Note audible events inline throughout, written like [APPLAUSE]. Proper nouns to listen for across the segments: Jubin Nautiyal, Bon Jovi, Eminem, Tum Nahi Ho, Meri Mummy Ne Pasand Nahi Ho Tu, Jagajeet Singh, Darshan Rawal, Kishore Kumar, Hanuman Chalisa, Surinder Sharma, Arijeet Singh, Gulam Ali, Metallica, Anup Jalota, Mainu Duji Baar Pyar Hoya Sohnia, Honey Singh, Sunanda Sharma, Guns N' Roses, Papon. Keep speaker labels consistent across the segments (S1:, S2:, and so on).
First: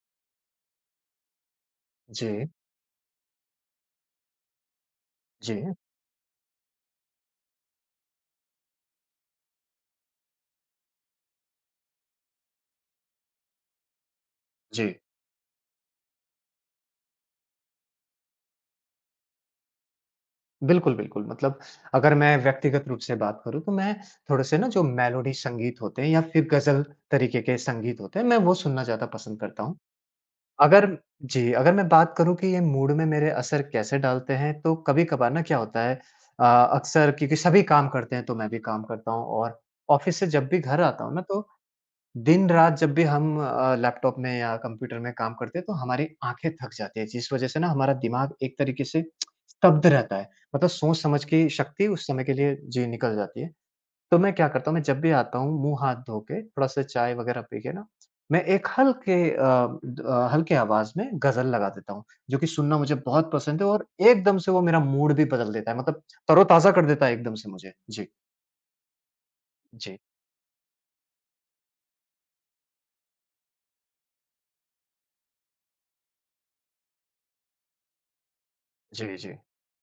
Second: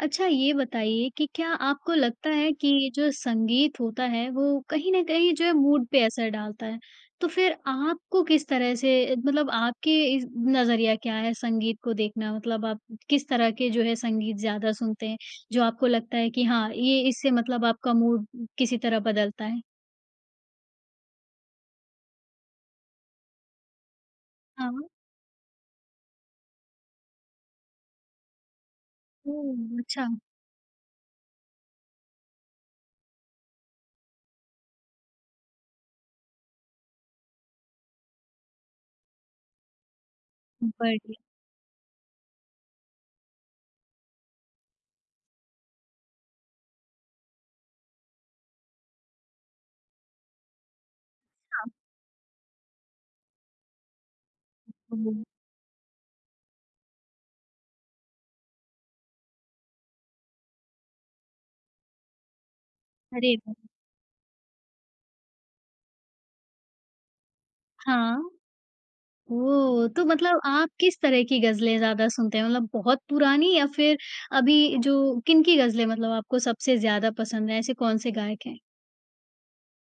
S1: अच्छा ये बताइए कि क्या आपको
S2: जी,
S1: लगता है कि जो संगीत होता है वो कहीं न कहीं जो है
S2: जी,
S1: मूड पे असर डालता है? तो फिर आपको किस तरह से मतलब आपके इस नज़रिया क्या है संगीत को देखना? मतलब आप किस तरह के जो है संगीत ज़्यादा
S2: जी।
S1: सुनते हैं? जो आपको लगता है कि हाँ, ये इससे मतलब आपका मूड किसी तरह बदलता है?
S2: बिल्कुल, बिल्कुल मतलब अगर मैं व्यक्तिगत रूप से बात करूँ, तो मैं थोड़े-से ना जो
S1: हाँ।
S2: मेलोडी संगीत होते हैं या फिर गज़ल तरीके के संगीत होते हैं, मैं वो सुनना ज़्यादा पसंद
S1: ओह!
S2: करता हूँ।
S1: अच्छा,
S2: अगर जी, अगर मैं बात करूँ कि ये मूड में मेरे असर कैसे डालते हैं, तो कभी-कभार ना क्या होता है अक्सर क्योंकि सभी काम करते हैं, तो मैं भी काम करता हूँ और ऑफ़िस से जब भी घर आता हूँ
S1: बढ़िया।
S2: ना, तो दिन-रात जब भी हम लैपटॉप में या कंप्यूटर में काम करते हैं, तो हमारी आँखें थक जाती है, जिस वजह से ना हमारा दिमाग एक तरीके से स्तब्ध रहता है। मतलब सोच-समझ की शक्ति उस समय के लिए जी निकल जाती है। तो मैं क्या करता हूँ, मैं जब भी
S1: ओह!
S2: आता हूँ, मुँह हाथ धो के, थोड़ा-सा चाय वगैरह पी के ना, मैं एक हल्के अ, द अ, हल्के आवाज़ में गज़ल लगा देता हूँ, जो कि सुनना मुझे बहुत
S1: अरे वाह!
S2: पसंद है और एकदम से वो मेरा मूड भी बदल देता है, मतलब तरोताज़ा कर देता है एकदम से मुझे। जी।
S1: हाँ। ओह!
S2: जी।
S1: तो मतलब आप किस तरह की ग़ज़लें ज़्यादा सुनते हैं? मतलब बहुत पुरानी या फिर अभी जो किनकी ग़ज़लें मतलब आपको सबसे ज़्यादा पसंद हैं? ऐसे कौन से गायक हैं?
S2: जी, जी।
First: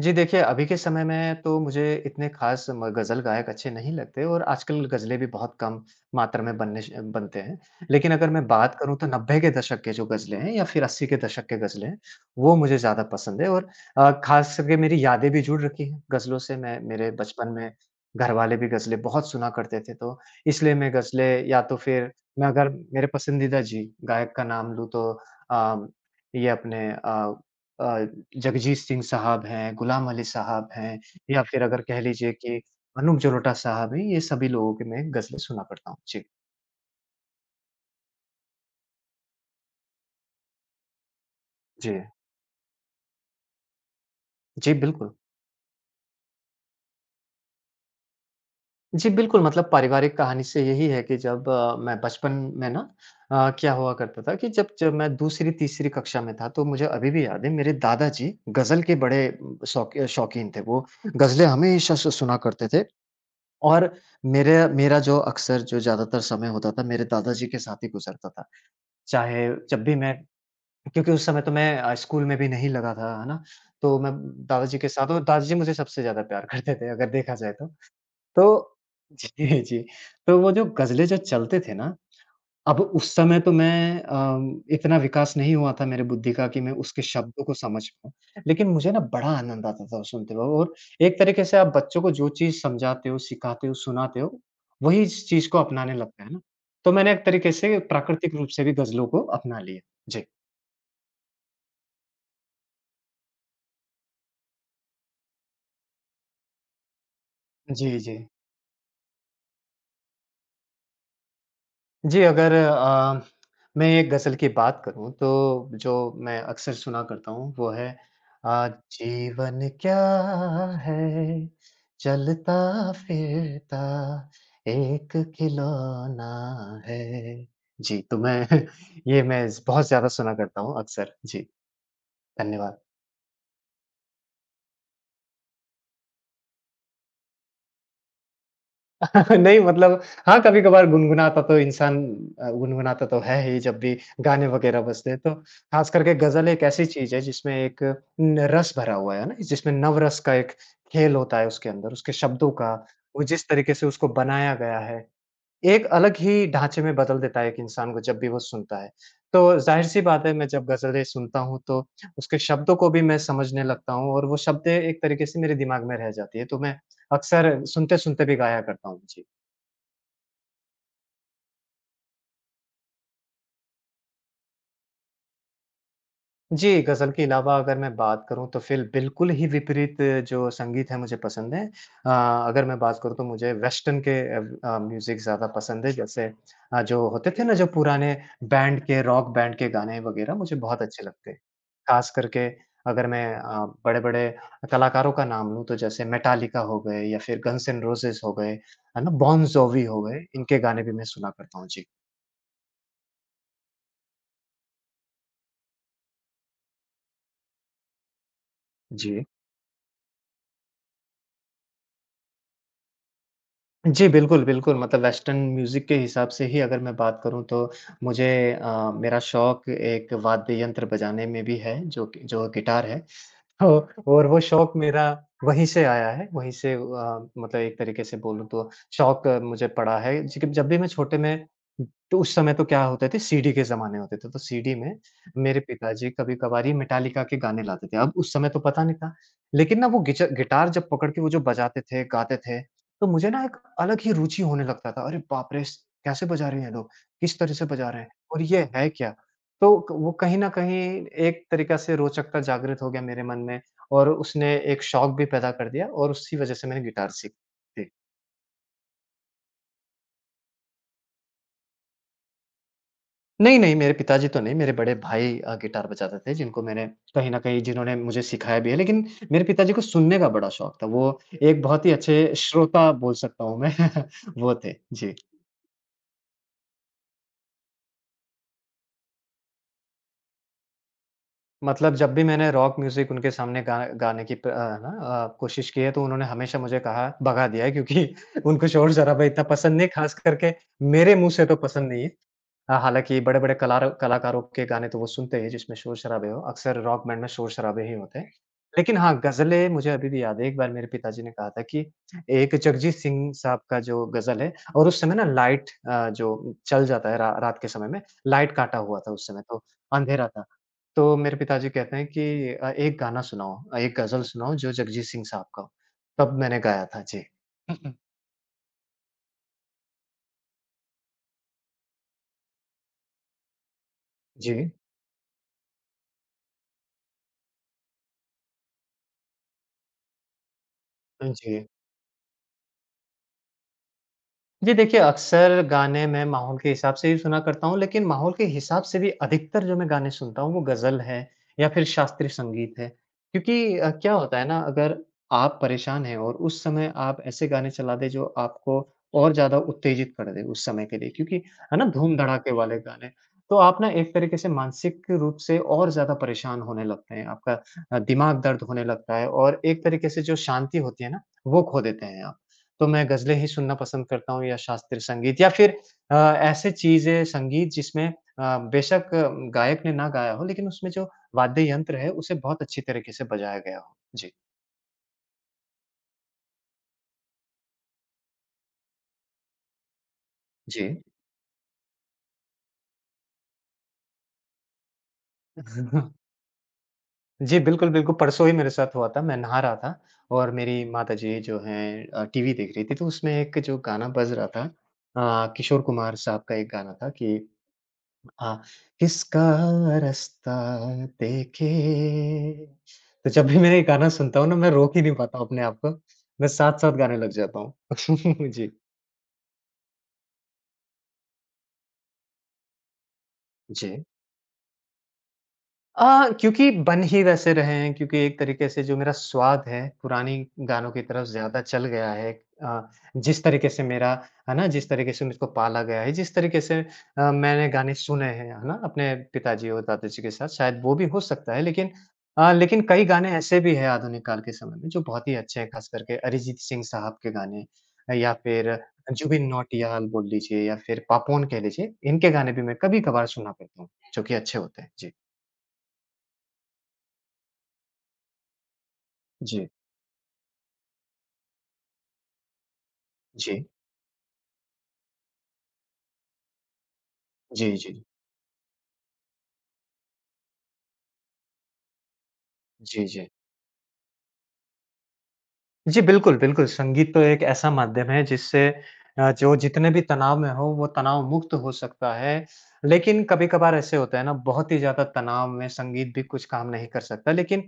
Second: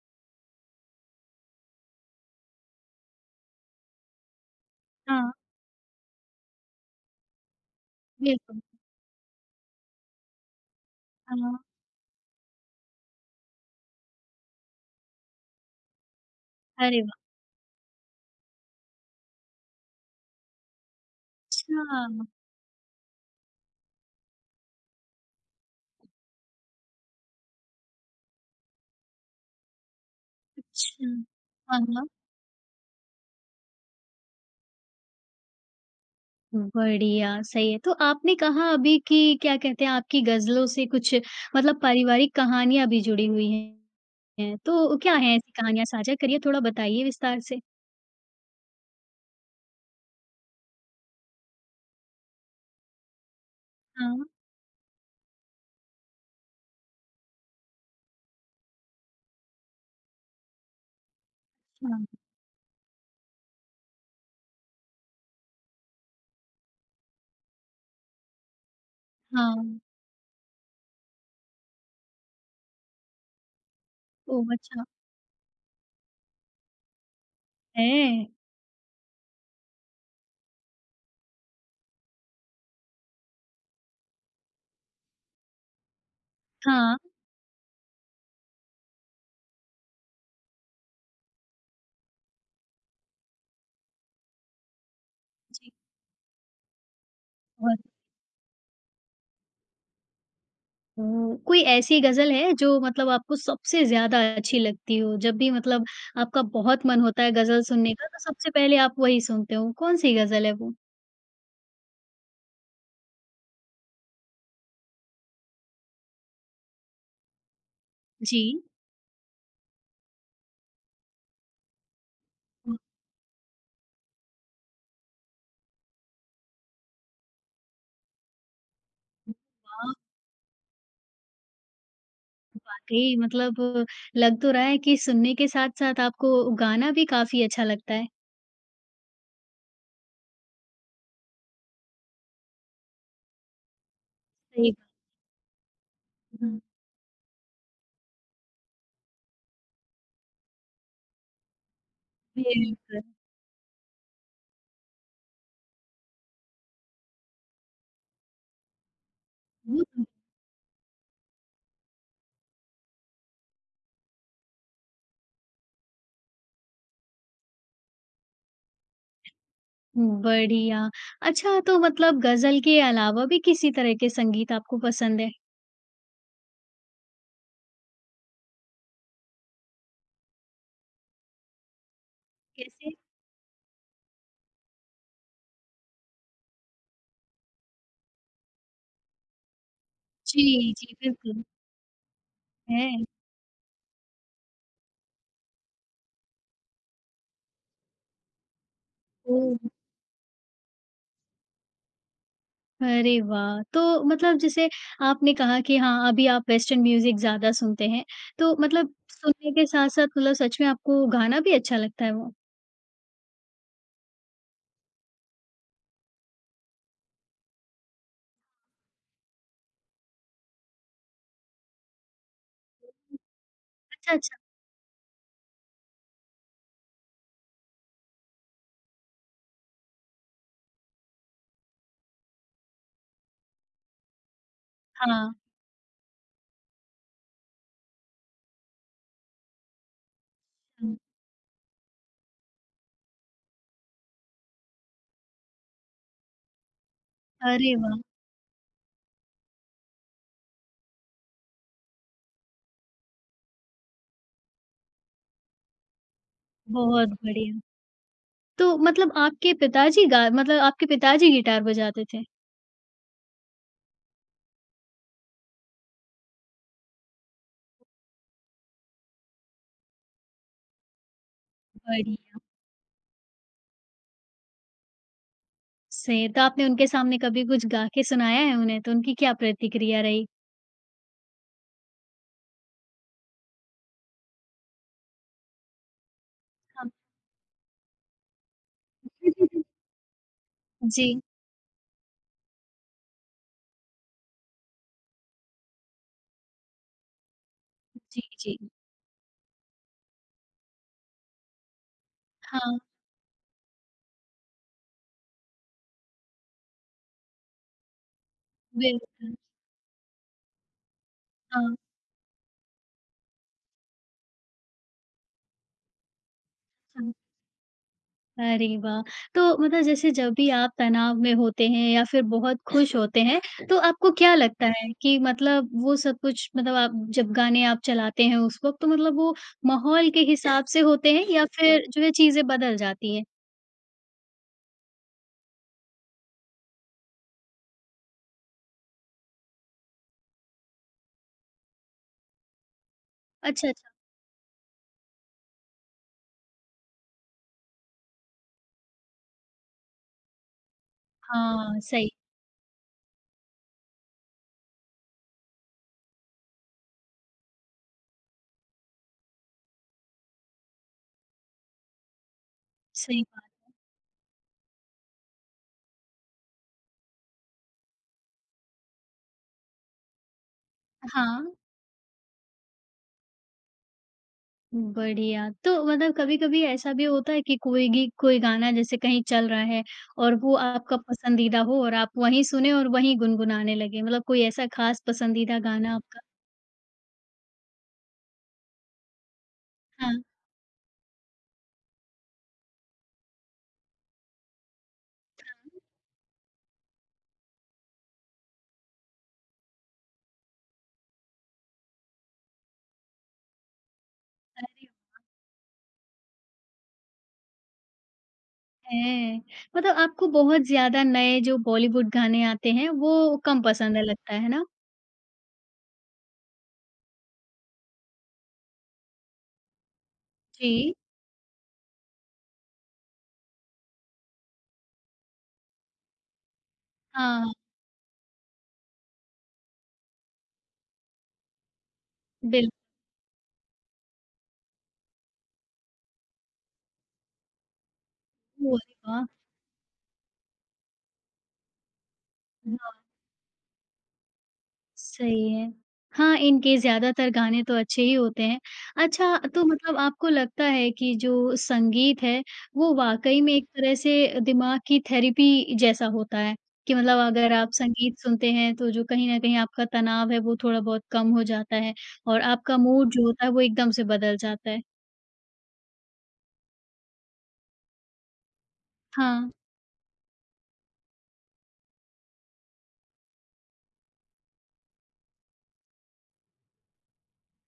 S2: जी, देखिए अभी के समय में तो मुझे इतने ख़ास म ग़ज़ल गायक अच्छे नहीं लगते और आजकल ग़ज़लें भी
S1: हाँ,
S2: बहुत कम मात्रा में बनने श बनते हैं। लेकिन अगर मैं
S1: बिल्कुल।
S2: बात करूँ तो 90 के दशक के जो ग़ज़लें हैं या फिर 80 के दशक के
S1: हाँ,
S2: ग़ज़लें हैं, वो मुझे ज़्यादा पसंद है और ख़ास करके मेरी यादें भी जुड़ रखी हैं ग़ज़लों से। मैं
S1: अरे
S2: मेरे
S1: वाह!
S2: बचपन में घरवाले भी ग़ज़लें बहुत सुना करते थे, तो इसलिए मैं ग़ज़लें या तो
S1: अच्छा,
S2: फिर मैं अगर मेरे पसंदीदा जी, गायक का नाम लूँ तो अ, ये अपने अ, जगजीत सिंह साहब हैं, गुलाम अली साहब हैं
S1: अच्छा।
S2: या फिर अगर
S1: हाँ,
S2: कह
S1: हाँ।
S2: लीजिए कि अनूप जलोटा साहब हैं, ये सभी लोगों की मैं गज़लें सुना करता हूँ। जी,
S1: बढ़िया, सही है। तो आपने कहा अभी कि क्या कहते हैं आपकी ग़ज़लों से कुछ मतलब
S2: जी।
S1: पारिवारिक कहानियाँ भी जुड़ी हुई हैं।
S2: जी,
S1: तो
S2: बिल्कुल।
S1: क्या हैं ऐसी कहानियाँ? साझा करिए थोड़ा बताइए विस्तार से।
S2: जी, बिल्कुल मतलब पारिवारिक कहानी से यही है कि जब मैं बचपन में ना क्या हुआ
S1: हाँ,
S2: करता था कि जब जब मैं दूसरी-तीसरी कक्षा में था, तो मुझे अभी भी याद है मेरे दादाजी गज़ल के बड़े शौकीन थे। वो गज़लें हमेशा
S1: हाँ,
S2: से सुना करते थे और मेरे मेरा जो ज़्यादातर समय होता था, मेरे दादाजी के साथ ही गुज़रता था। चाहे
S1: हाँ।
S2: जब भी मैं क्योंकि उस समय तो मैं स्कूल में भी नहीं लगा था, है ना? तो मैं
S1: ओह!
S2: दादाजी
S1: अच्छा।
S2: के साथ और दादाजी मुझे सबसे ज़्यादा प्यार करते थे अगर देखा जाए तो।
S1: है?
S2: तो जी, जी। तो वो जो गज़लें जो चलते थे ना अब उस समय तो मैं इतना विकास नहीं हुआ था मेरे बुद्धि का कि मैं
S1: हाँ।
S2: उसके शब्दों को समझ पाऊँ। लेकिन मुझे ना बड़ा आनंद आता था वो सुनते हुए और एक तरीके से आप बच्चों को जो चीज़ समझाते हो, सिखाते हो, सुनाते हो, वही इस चीज़ को
S1: जी,
S2: अपनाने लगता है ना। तो मैंने एक तरीके से
S1: बहुत
S2: प्राकृतिक रूप से भी गज़लों को अपना लिया। जी।
S1: कोई ऐसी गज़ल है जो मतलब आपको सबसे ज़्यादा अच्छी लगती हो? जब भी मतलब आपका बहुत मन होता है गज़ल सुनने
S2: जी,
S1: का
S2: जी।
S1: तो सबसे पहले आप वही सुनते हो, कौन-सी गज़ल है वो?
S2: जी, अगर मैं एक गज़ल की बात करूँ तो जो मैं अक्सर सुना करता हूँ वो है
S1: जी।
S2: जीवन क्या है चलता
S1: वाह!
S2: फिरता एक खिलौना है। जी, तो मैं [LAUGHS] ये मैं बहुत ज़्यादा सुना करता हूँ अक्सर। जी, धन्यवाद।
S1: वाक़ई मतलब लग तो रहा है कि सुनने के साथ-साथ आपको गाना भी काफ़ी अच्छा लगता है।
S2: [LAUGHS] नहीं मतलब हाँ, कभी-कभार गुनगुनाता तो इंसान गुनगुनाता तो है ही जब भी गाने
S1: सही
S2: वगैरह
S1: बात
S2: बजते हैं, तो ख़ास करके ग़ज़ल
S1: है।
S2: एक ऐसी चीज़ है जिसमें एक न रस भरा हुआ है ना, जिसमें नवरस का एक खेल होता है उसके अंदर, उसके शब्दों का,
S1: बिल्कुल।
S2: वो जिस तरीक़े से उसको बनाया गया है, एक अलग ही ढाँचे में बदल देता है एक इंसान को जब भी वो सुनता है। तो ज़ाहिर-सी
S1: बहुत
S2: बात है मैं जब ग़ज़लें सुनता हूँ तो उसके शब्दों को भी मैं समझने लगता हूँ और वो शब्दें एक तरीक़े से मेरे दिमाग में रह जाती है, तो मैं अक्सर सुनते-सुनते भी गाया करता हूँ। जी।
S1: बढ़िया। अच्छा तो मतलब गज़ल के अलावा भी किसी तरह के संगीत आपको पसंद है?
S2: जी, गज़ल के अलावा अगर मैं बात करूँ तो फिर बिल्कुल ही विपरीत जो संगीत है मुझे पसंद है। अ, अगर मैं
S1: कैसे?
S2: बात करूँ तो मुझे वेस्टर्न के म्यूज़िक ज़्यादा पसंद है जैसे जो होते थे ना जो पुराने बैंड के रॉक बैंड के गाने वग़ैरह मुझे
S1: जी,
S2: बहुत
S1: जी,
S2: अच्छे लगते हैं।
S1: बिल्कुल।
S2: ख़ास करके
S1: है?
S2: अगर मैं बड़े-बड़े कलाकारों का नाम लूँ तो जैसे मेटालिका हो गए या फिर गन्स एंड रोज़ेज़ हो गए, है ना? बॉन
S1: ओह!
S2: जोवी हो गए, इनके गाने भी मैं सुना करता हूँ। जी।
S1: अरे वाह! तो मतलब जैसे आपने कहा कि हाँ, अभी आप वेस्टर्न म्यूज़िक ज़्यादा सुनते हैं, तो मतलब
S2: जी।
S1: सुनने के साथ-साथ मतलब सच में आपको गाना भी अच्छा लगता है वो?
S2: जी, बिल्कुल, बिल्कुल। मतलब वेस्टर्न म्यूज़िक के हिसाब से ही अगर मैं बात करूँ तो मुझे मेरा शौक एक वाद्य यंत्र बजाने में भी है, जो कि जो गिटार है। [LAUGHS] हो
S1: अच्छा,
S2: और
S1: अच्छा।
S2: वो शौक मेरा वहीं से आया है, वहीं से मतलब एक तरीके से बोलूँ तो शौक मुझे पड़ा है। जी जब भी मैं छोटे में तो उस समय तो क्या होते थे सीडी के ज़माने होते थे, तो सीडी में
S1: हाँ,
S2: मेरे पिताजी कभी-कभार ही मेटालिका के गाने लाते थे। अब उस समय तो पता नहीं था, लेकिन ना वो गिच गिटार जब
S1: हुँ।
S2: पकड़ के वो जो बजाते थे, गाते थे, तो मुझे ना एक अलग ही रुचि होने लगता था। अरे बाप रे! कैसे बजा रहे हैं ये लोग? किस तरह से
S1: अरे
S2: बजा
S1: वाह!
S2: रहे हैं? और ये है क्या? तो क वो कहीं न कहीं एक तरीक़ा से रोचकता जागृत हो गया मेरे मन में और उसने एक शौक भी पैदा कर दिया और उसी वजह से मैंने गिटार
S1: बहुत
S2: सीखी।
S1: बढ़िया। तो मतलब आपके पिताजी गा मतलब आपके पिताजी गिटार बजाते थे?
S2: नहीं, नहीं, मेरे पिताजी तो नहीं, मेरे बड़े भाई गिटार बजाते थे जिनको मैंने कहीं न कहीं जिन्होंने मुझे सिखाया भी है, लेकिन मेरे पिताजी को सुनने का बड़ा शौक था। वो एक बहुत ही अच्छे
S1: बढ़िया।
S2: श्रोता बोल सकता हूँ मैं, [LAUGHS] वो थे। जी।
S1: से तो आपने उनके सामने कभी कुछ गा के सुनाया है उन्हें, तो उनकी क्या प्रतिक्रिया रही?
S2: मतलब जब भी मैंने रॉक म्यूज़िक उनके सामने गा गाने की प अ, ना अ, कोशिश की है, तो उन्होंने हमेशा मुझे
S1: हाँ।
S2: कहा भगा दिया है क्योंकि [LAUGHS] उनको शोर-शराबा इतना पसंद
S1: [LAUGHS]
S2: नहीं, ख़ास करके मेरे
S1: जी,
S2: मुँह से तो पसंद नहीं है। हाँ, हालाँकि बड़े-बड़े कलार कलाकारों के गाने तो वो सुनते ही जिसमें शोर-शराबे हो, अक्सर रॉक बैंड में शोर-शराबे ही होते
S1: जी,
S2: हैं।
S1: जी।
S2: लेकिन हाँ, ग़ज़लें मुझे अभी भी याद है, एक बार मेरे पिताजी ने कहा था कि एक
S1: हाँ,
S2: जगजीत सिंह साहब का जो ग़ज़ल है और उस समय ना लाइट जो चल जाता है रा रात के समय में, लाइट काटा हुआ था उस
S1: बिल्कुल।
S2: समय तो, अंधेरा था। तो मेरे पिताजी
S1: हाँ,
S2: कहते हैं कि एक गाना सुनाओ एक ग़ज़ल सुनाओ जो जगजीत सिंह साहब का हो। तब मैंने गाया था।
S1: हाँ।
S2: जी। [LAUGHS] हुँ, हुँ।
S1: अरे वाह! तो मतलब जैसे जब भी आप तनाव में होते हैं या फिर बहुत खुश होते हैं, [LAUGHS] तो आपको क्या
S2: जी।
S1: लगता है कि मतलब वो सब कुछ मतलब आप जब गाने आप चलाते हैं उस वक़्त तो मतलब वो माहौल के हिसाब से होते हैं या
S2: जी।
S1: फिर जो है चीज़ें बदल जाती हैं?
S2: जी देखिए, अक्सर गाने मैं माहौल के हिसाब से ही सुना करता हूँ, लेकिन माहौल के हिसाब से भी अधिकतर जो मैं गाने सुनता हूँ, वो गज़ल है या फिर शास्त्रीय संगीत है।
S1: अच्छा,
S2: क्योंकि
S1: अच्छा।
S2: क्या होता है ना, अगर आप परेशान हैं और उस समय आप ऐसे गाने चला दें, जो आपको और ज़्यादा उत्तेजित कर दें उस समय के लिए क्योंकि है
S1: हाँ,
S2: ना,
S1: सही
S2: धूम-धड़ाके वाले गाने। तो आप ना एक तरीके से मानसिक रूप से और ज़्यादा परेशान होने लगते हैं, आपका दिमाग दर्द होने लगता है और एक तरीके से जो शांति होती है ना, वो खो देते हैं आप। तो मैं
S1: सही
S2: गज़लें
S1: बात।
S2: ही सुनना पसंद करता हूँ या शास्त्रीय संगीत या फिर ऐसे चीज़ें संगीत जिसमें बेशक गायक ने ना गाया हो लेकिन उसमें जो
S1: हाँ,
S2: वाद्य यंत्र है उसे बहुत अच्छी तरीके से बजाया गया हो। जी।
S1: बढ़िया। तो मतलब कभी-कभी ऐसा भी होता है कि कोई गी कोई गाना जैसे कहीं चल रहा है और वो
S2: जी।
S1: आपका पसंदीदा हो और आप वहीं सुने और वहीं गुनगुनाने लगे, मतलब कोई ऐसा ख़ास पसंदीदा गाना
S2: [LAUGHS]
S1: आपका?
S2: जी, बिल्कुल, बिल्कुल परसों ही मेरे साथ हुआ था, मैं नहा रहा था
S1: हाँ,
S2: और मेरी माताजी जो हैं टीवी देख रही थी तो उसमें एक जो गाना बज रहा था किशोर कुमार साहब का एक गाना था कि हाँ, किसका रास्ता देखे तो जब भी मैं ये गाना सुनता हूँ ना, मैं
S1: अरे
S2: रोक ही नहीं पाता हूँ अपने आप को। मैं साथ-साथ गाने लग जाता हूँ। [LAUGHS] जी।
S1: हैं! मतलब आपको बहुत ज़्यादा नए जो बॉलीवुड गाने आते हैं, वो कम पसंद है
S2: जी।
S1: लगता है ना?
S2: क्योंकि बन ही वैसे रहे हैं क्योंकि एक तरीके से जो मेरा स्वाद है, पुरानी
S1: जी।
S2: गानों की तरफ ज़्यादा चल गया है। अ, जिस तरीके से मेरा है ना, जिस तरीके से मुझको पाला गया है, जिस तरीके से
S1: हाँ,
S2: मैंने गाने सुने हैं, है ना, अपने पिताजी और दादाजी के साथ, शायद वो भी हो सकता है। लेकिन अ,
S1: बिल्कुल,
S2: लेकिन कई गाने ऐसे भी हैं आधुनिक काल के समय में जो बहुत ही अच्छे हैं, ख़ास करके अरिजीत सिंह साहब के गाने या फिर
S1: अरे वाह!
S2: जुबिन नौटियाल बोल लीजिए या फिर पापोन कह लीजिए, इनके गाने भी मैं कभी-कभार सुना करता हूँ, जो कि अच्छे होते हैं। जी।
S1: सही है। हाँ, इनके ज़्यादातर गाने तो अच्छे ही होते हैं। अच्छा, तो
S2: जी।
S1: मतलब आपको लगता है कि जो संगीत है, वो वाक़ई में
S2: जी।
S1: एक तरह से दिमाग की थेरेपी जैसा होता है कि मतलब अगर आप
S2: जी, जी।
S1: संगीत सुनते हैं, तो जो कहीं न कहीं आपका तनाव है, वो थोड़ा बहुत कम हो जाता है और आपका
S2: जी,
S1: मूड जो
S2: जी।
S1: होता है, वो एकदम से बदल जाता है।
S2: जी, बिल्कुल, बिल्कुल। संगीत तो एक ऐसा माध्यम है जिससे
S1: हाँ,
S2: जो जितने भी तनाव में हो वो तनाव मुक्त हो सकता है। लेकिन कभी-कभार ऐसे होता है ना बहुत ही ज़्यादा तनाव में संगीत भी कुछ काम नहीं कर सकता। लेकिन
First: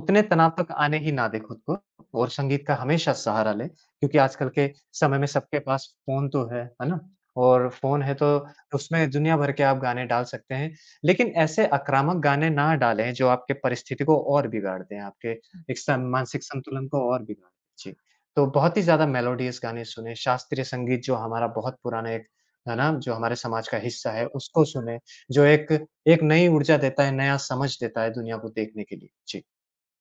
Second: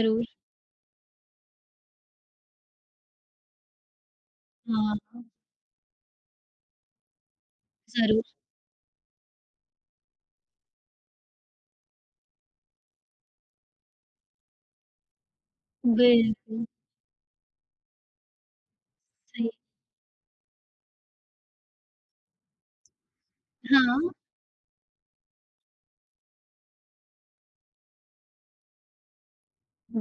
S2: उतने तनाव तक आने ही ना दें खुद को और संगीत का हमेशा सहारा लें। क्योंकि आजकल के
S1: हाँ,
S2: समय में सबके पास फ़ोन तो है ना? और फ़ोन है
S1: ज़रूर।
S2: तो उसमें दुनिया भर के आप गाने डाल सकते हैं। लेकिन ऐसे आक्रामक गाने ना डालें जो आपके परिस्थिति को और बिगाड़ दें, आपके एक स मानसिक
S1: बिल्कुल,
S2: संतुलन को और बिगाड़ जी, तो बहुत ही ज़्यादा
S1: सही।
S2: मेलोडियस गाने सुने, शास्त्रीय संगीत जो हमारा बहुत पुराना एक है ना, जो हमारे समाज का
S1: हाँ।
S2: हिस्सा है, उसको सुने, जो एक एक नई ऊर्जा देता है, नया समझ देता है दुनिया को देखने के लिए। जी।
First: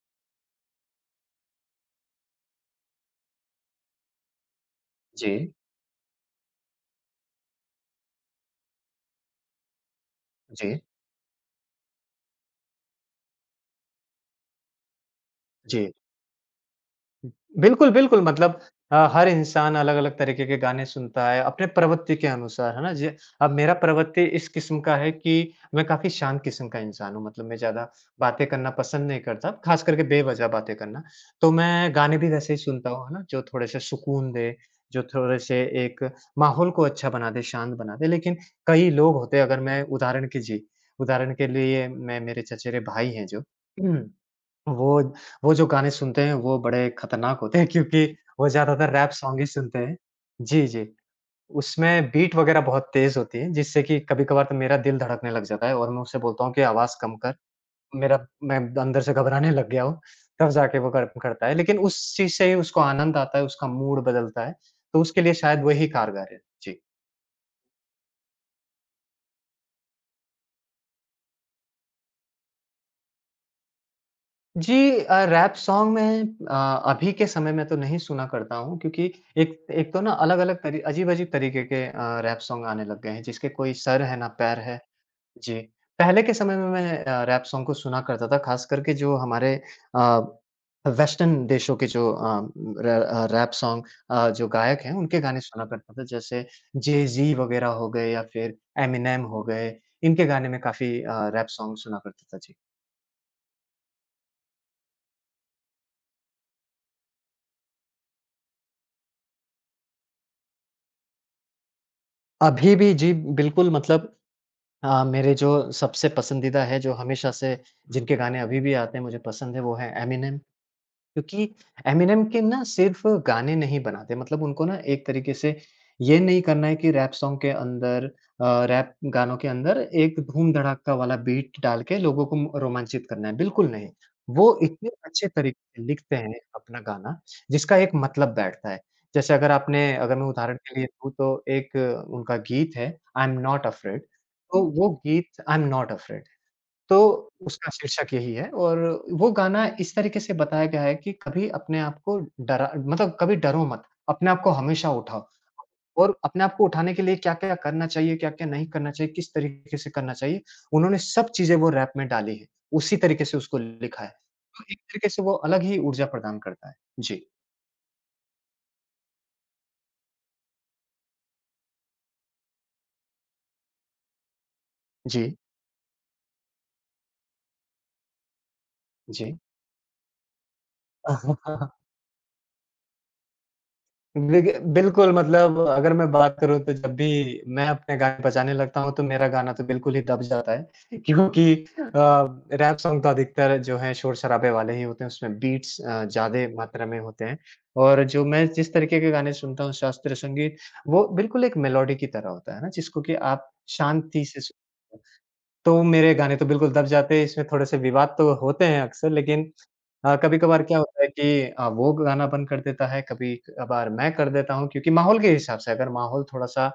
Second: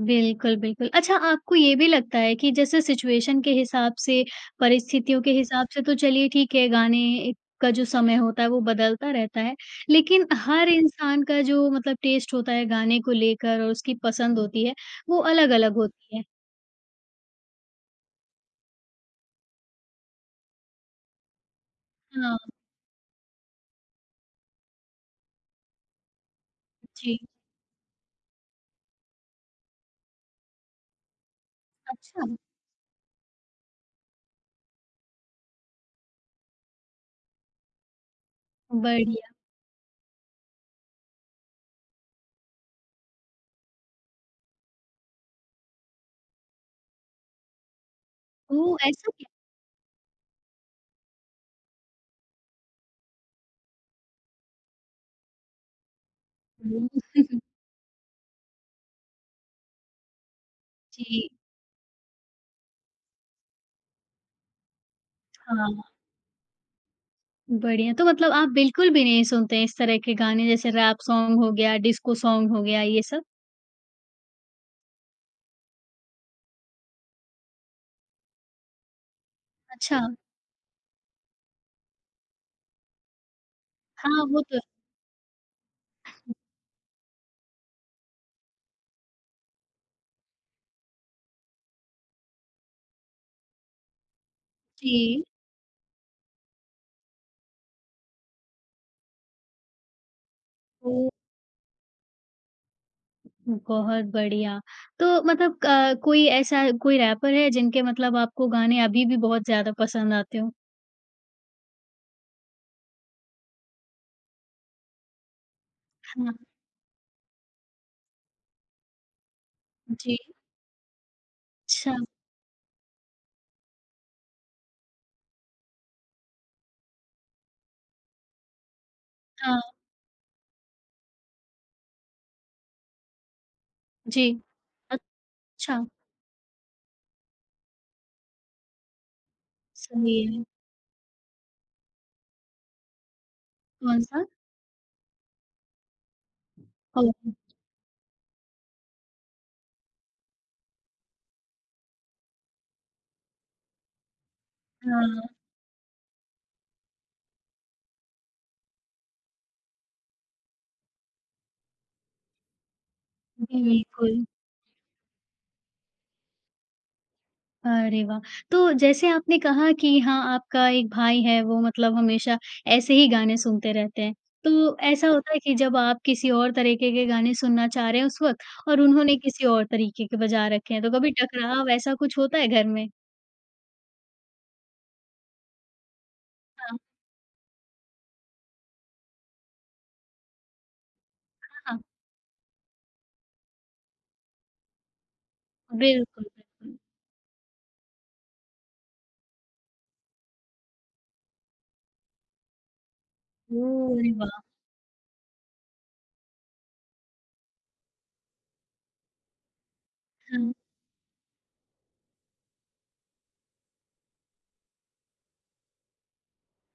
S1: बिल्कुल, बिल्कुल। अच्छा आपको ये भी लगता है कि जैसे सिचुएशन के हिसाब से, परिस्थितियों के
S2: जी।
S1: हिसाब से तो चलिए ठीक है गाने का जो समय होता है वो बदलता रहता है। लेकिन हर
S2: जी,
S1: इंसान का जो मतलब टेस्ट होता है गाने को लेकर और उसकी पसंद होती है, वो अलग-अलग
S2: जी।
S1: होती है।
S2: बिल्कुल, बिल्कुल मतलब हर इंसान अलग-अलग तरीके के गाने सुनता है, अपने प्रवृत्ति के
S1: हाँ,
S2: अनुसार, है ना? जी, अब मेरा प्रवृत्ति इस किस्म का है कि मैं काफ़ी शांत किस्म का इंसान
S1: जी।
S2: हूँ, मतलब मैं ज़्यादा बातें करना पसंद नहीं करता, ख़ास करके बेवज़ह बातें करना। तो मैं गाने
S1: अच्छा,
S2: भी वैसे ही सुनता हूँ, है ना? जो थोड़े से सुकून दे, जो थोड़े से एक माहौल को अच्छा बना दे, शांत बना दे। लेकिन कई लोग
S1: बढ़िया।
S2: होते हैं अगर मैं उदाहरण की जी, उदाहरण के लिए मैं मेरे चचेरे भाई हैं जो [CLEARS THROAT] वो वो जो गाने सुनते हैं, वो बड़े खतरनाक होते हैं क्योंकि वो
S1: ओह!
S2: ज़्यादातर रैप
S1: ऐसा क्या?
S2: सॉन्ग ही सुनते हैं। जी, जी। उसमें बीट वग़ैरह बहुत तेज़ होती है, जिससे कि कभी-कभार तो मेरा दिल धड़कने लग जाता है और मैं उससे बोलता हूँ कि
S1: हुँ,
S2: आवाज़ कम कर। मेरा मैं अंदर से घबराने लग गया हूँ, तब जाके वो कर
S1: जी।
S2: करता है। लेकिन उस चीज़ से ही उसको आनंद आता है, उसका मूड बदलता है, तो उसके लिए शायद
S1: हाँ,
S2: वही कारगर है। जी।
S1: बढ़िया। तो मतलब आप बिल्कुल भी नहीं सुनते हैं इस तरह के गाने जैसे रैप सॉन्ग हो गया, डिस्को सॉन्ग हो गया ये सब?
S2: जी, रैप सॉन्ग मैं अभी के समय में तो नहीं सुना करता हूँ क्योंकि एक एक
S1: अच्छा।
S2: तो ना अलग-अलग तरी अजीब-अजीब तरीके के रैप सॉन्ग आने लग गए हैं जिसके कोई सर है
S1: हाँ,
S2: ना
S1: वो तो
S2: पैर
S1: है।
S2: है। जी, पहले के समय में मैं रैप सॉन्ग को सुना करता था ख़ास करके जो हमारे अ, वेस्टर्न देशों के जो रैप सॉन्ग जो गायक हैं उनके
S1: जी।
S2: गाने सुना करता था जैसे जay-z वग़ैरह हो गए या फिर एमिनेम हो गए, इनके गाने में काफ़ी
S1: ओह!
S2: रैप सॉन्ग सुना करता था। जी,
S1: बहुत बढ़िया। तो मतलब क कोई ऐसा कोई रैपर है जिनके मतलब आपको गाने अभी भी बहुत ज़्यादा पसंद आते हों?
S2: अभी भी जी बिल्कुल मतलब हाँ, मेरे जो सबसे
S1: हाँ,
S2: पसंदीदा है, जो हमेशा से जिनके गाने अभी भी आते हैं, मुझे पसंद है, वो है
S1: जी।
S2: एमिनेम। क्योंकि
S1: अच्छा,
S2: एमिनेम के ना सिर्फ़ गाने नहीं बनाते मतलब उनको ना एक तरीके से ये नहीं करना है कि रैप गानों के
S1: हाँ,
S2: अंदर एक धूम-धड़ाका वाला बीट डाल के लोगों को म रोमांचित करना है, बिल्कुल नहीं।
S1: जी।
S2: वो इतने अच्छे
S1: अच्छा,
S2: तरीके से लिखते हैं अपना गाना, जिसका एक मतलब बैठता है। जैसे अगर
S1: सही
S2: मैं
S1: है।
S2: उदाहरण के लिए दूँ तो एक उनका गीत है, आई एम नॉट अफ्रेड,
S1: कौन-सा?
S2: तो वो गीत आई एम नॉट अफ्रेड तो
S1: ओह!
S2: उसका शीर्षक यही है और वो गाना इस तरीके से बताया गया है कि कभी अपने आप को डरा मतलब कभी डरो मत, अपने आप को हमेशा
S1: हाँ,
S2: उठाओ और अपने आप को उठाने के लिए क्या-क्या करना चाहिए, क्या-क्या नहीं करना चाहिए, किस तरीके से करना चाहिए, उन्होंने सब चीज़ें वो रैप में डाली है। उसी तरीके से उसको लिखा है।
S1: बिल्कुल।
S2: तो एक तरीके से वो अलग ही ऊर्जा प्रदान करता है। जी।
S1: अरे वाह! तो जैसे आपने कहा कि हाँ, आपका एक भाई है वो मतलब हमेशा ऐसे ही गाने सुनते रहते हैं। तो ऐसा होता
S2: जी,
S1: है कि जब आप किसी और तरीके के गाने सुनना चाह रहे हैं उस वक़्त और उन्होंने
S2: जी।
S1: किसी और तरीके के बजा रखे हैं, तो कभी टकराव
S2: [LAUGHS]
S1: ऐसा कुछ होता है घर में?
S2: बिग बिल्कुल, मतलब अगर मैं बात करूँ तो
S1: हाँ,
S2: जब भी मैं अपने गाने बजाने लगता हूँ, तो मेरा गाना तो बिल्कुल ही दब जाता है [LAUGHS] क्योंकि
S1: हाँ,
S2: रैप सॉन्ग तो अधिकतर जो हैं शोर-शराबे वाले ही होते हैं, उसमें बीट्स
S1: बिल्कुल,
S2: ज़्यादा
S1: बिल्कुल।
S2: मात्रा में होते हैं और जो मैं जिस तरीके के गाने सुनता हूँ शास्त्रीय संगीत, वो बिल्कुल एक मेलोडी की तरह होता है ना, जिसको कि आप
S1: ओह! अरे
S2: शांति
S1: वाह!
S2: से सुन तो मेरे गाने तो बिल्कुल दब जाते हैं, इसमें थोड़े से विवाद तो होते हैं अक्सर लेकिन
S1: हाँ,
S2: कभी-कभार क्या होता है कि वो गाना बंद कर देता है, कभी-कभार मैं कर देता हूँ क्योंकि माहौल के हिसाब से अगर माहौल थोड़ा-सा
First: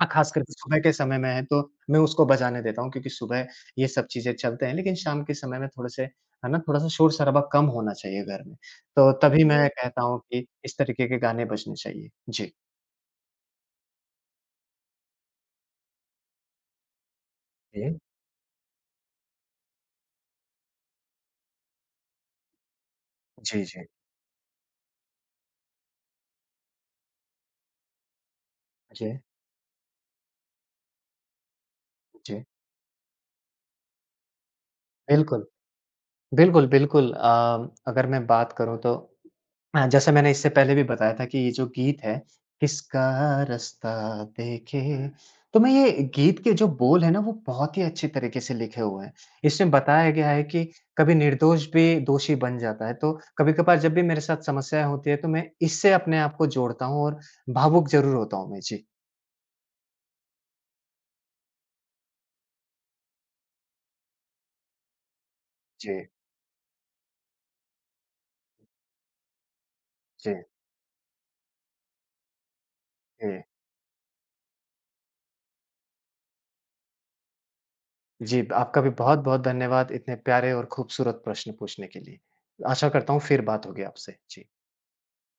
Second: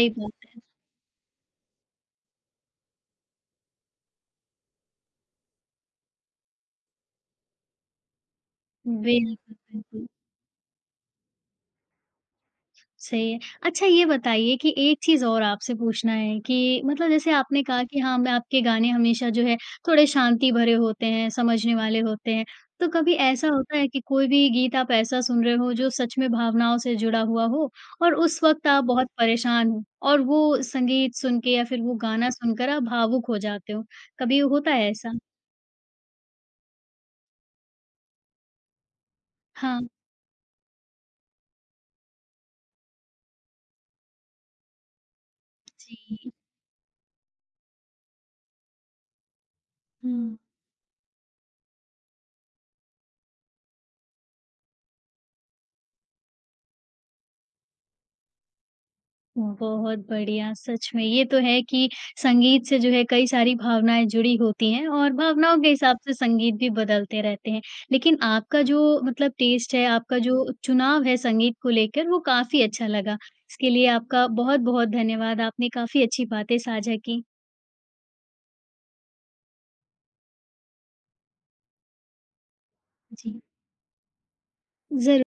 S2: खास
S1: बात
S2: करके
S1: है।
S2: सुबह के समय में है तो मैं उसको बजाने देता हूँ क्योंकि सुबह ये सब चीज़ें चलते हैं, लेकिन शाम के समय में थोड़े से है ना, थोड़ा-सा शोर-शराबा कम होना चाहिए घर में। तो तभी
S1: बिल्कुल,
S2: मैं कहता
S1: बिल्कुल।
S2: हूँ कि इस तरीके के गाने बजने चाहिए। जी।
S1: सही है। अच्छा ये बताइए कि एक चीज़ और आपसे पूछना है कि मतलब जैसे आपने कहा
S2: जी।
S1: कि हाँ, मैं आपके गाने हमेशा जो है थोड़े शांति भरे होते हैं, समझने वाले होते हैं। तो कभी ऐसा
S2: जी,
S1: होता
S2: जी।
S1: है कि कोई भी गीत आप ऐसा सुन रहे हो जो सच में भावनाओं से जुड़ा हुआ हो और उस वक़्त आप बहुत
S2: जी,
S1: परेशान हो और वो संगीत सुन के या फिर वो गाना
S2: जी।
S1: सुनकर आप भावुक हो जाते हो। कभी होता है ऐसा?
S2: बिल्कुल। बिल्कुल, बिल्कुल। अगर मैं बात करूँ तो
S1: हाँ।
S2: जैसे मैंने इससे पहले भी बताया था कि ये जो गीत है, किसका रास्ता देखे, तो मैं ये
S1: जी।
S2: गीत के जो बोल हैं ना, वो बहुत ही अच्छे तरीके से लिखे हुए हैं। इसमें बताया गया
S1: हुँ।
S2: है कि कभी निर्दोष भी दोषी बन जाता है, तो कभी-कभार जब भी मेरे साथ समस्याएँ होती हैं, तो मैं इससे अपने आप को जोड़ता हूँ और भावुक ज़रूर होता हूँ मैं। जी,
S1: बहुत बढ़िया, सच में ये तो है कि संगीत से जो है कई सारी भावनाएँ जुड़ी होती हैं और भावनाओं के हिसाब
S2: जी,
S1: से संगीत भी बदलते रहते हैं। लेकिन आपका जो मतलब टेस्ट है, आपका
S2: जी,
S1: जो चुनाव है संगीत को लेकर वो काफ़ी अच्छा लगा।
S2: जी।
S1: इसके लिए आपका बहुत-बहुत धन्यवाद। आपने काफ़ी अच्छी बातें साझा की।
S2: जी, आपका भी बहुत-बहुत धन्यवाद इतने प्यारे और खूबसूरत प्रश्न पूछने के लिए। आशा करता हूँ फिर
S1: जी।
S2: बात होगी आपसे। जी।
S1: ज़रू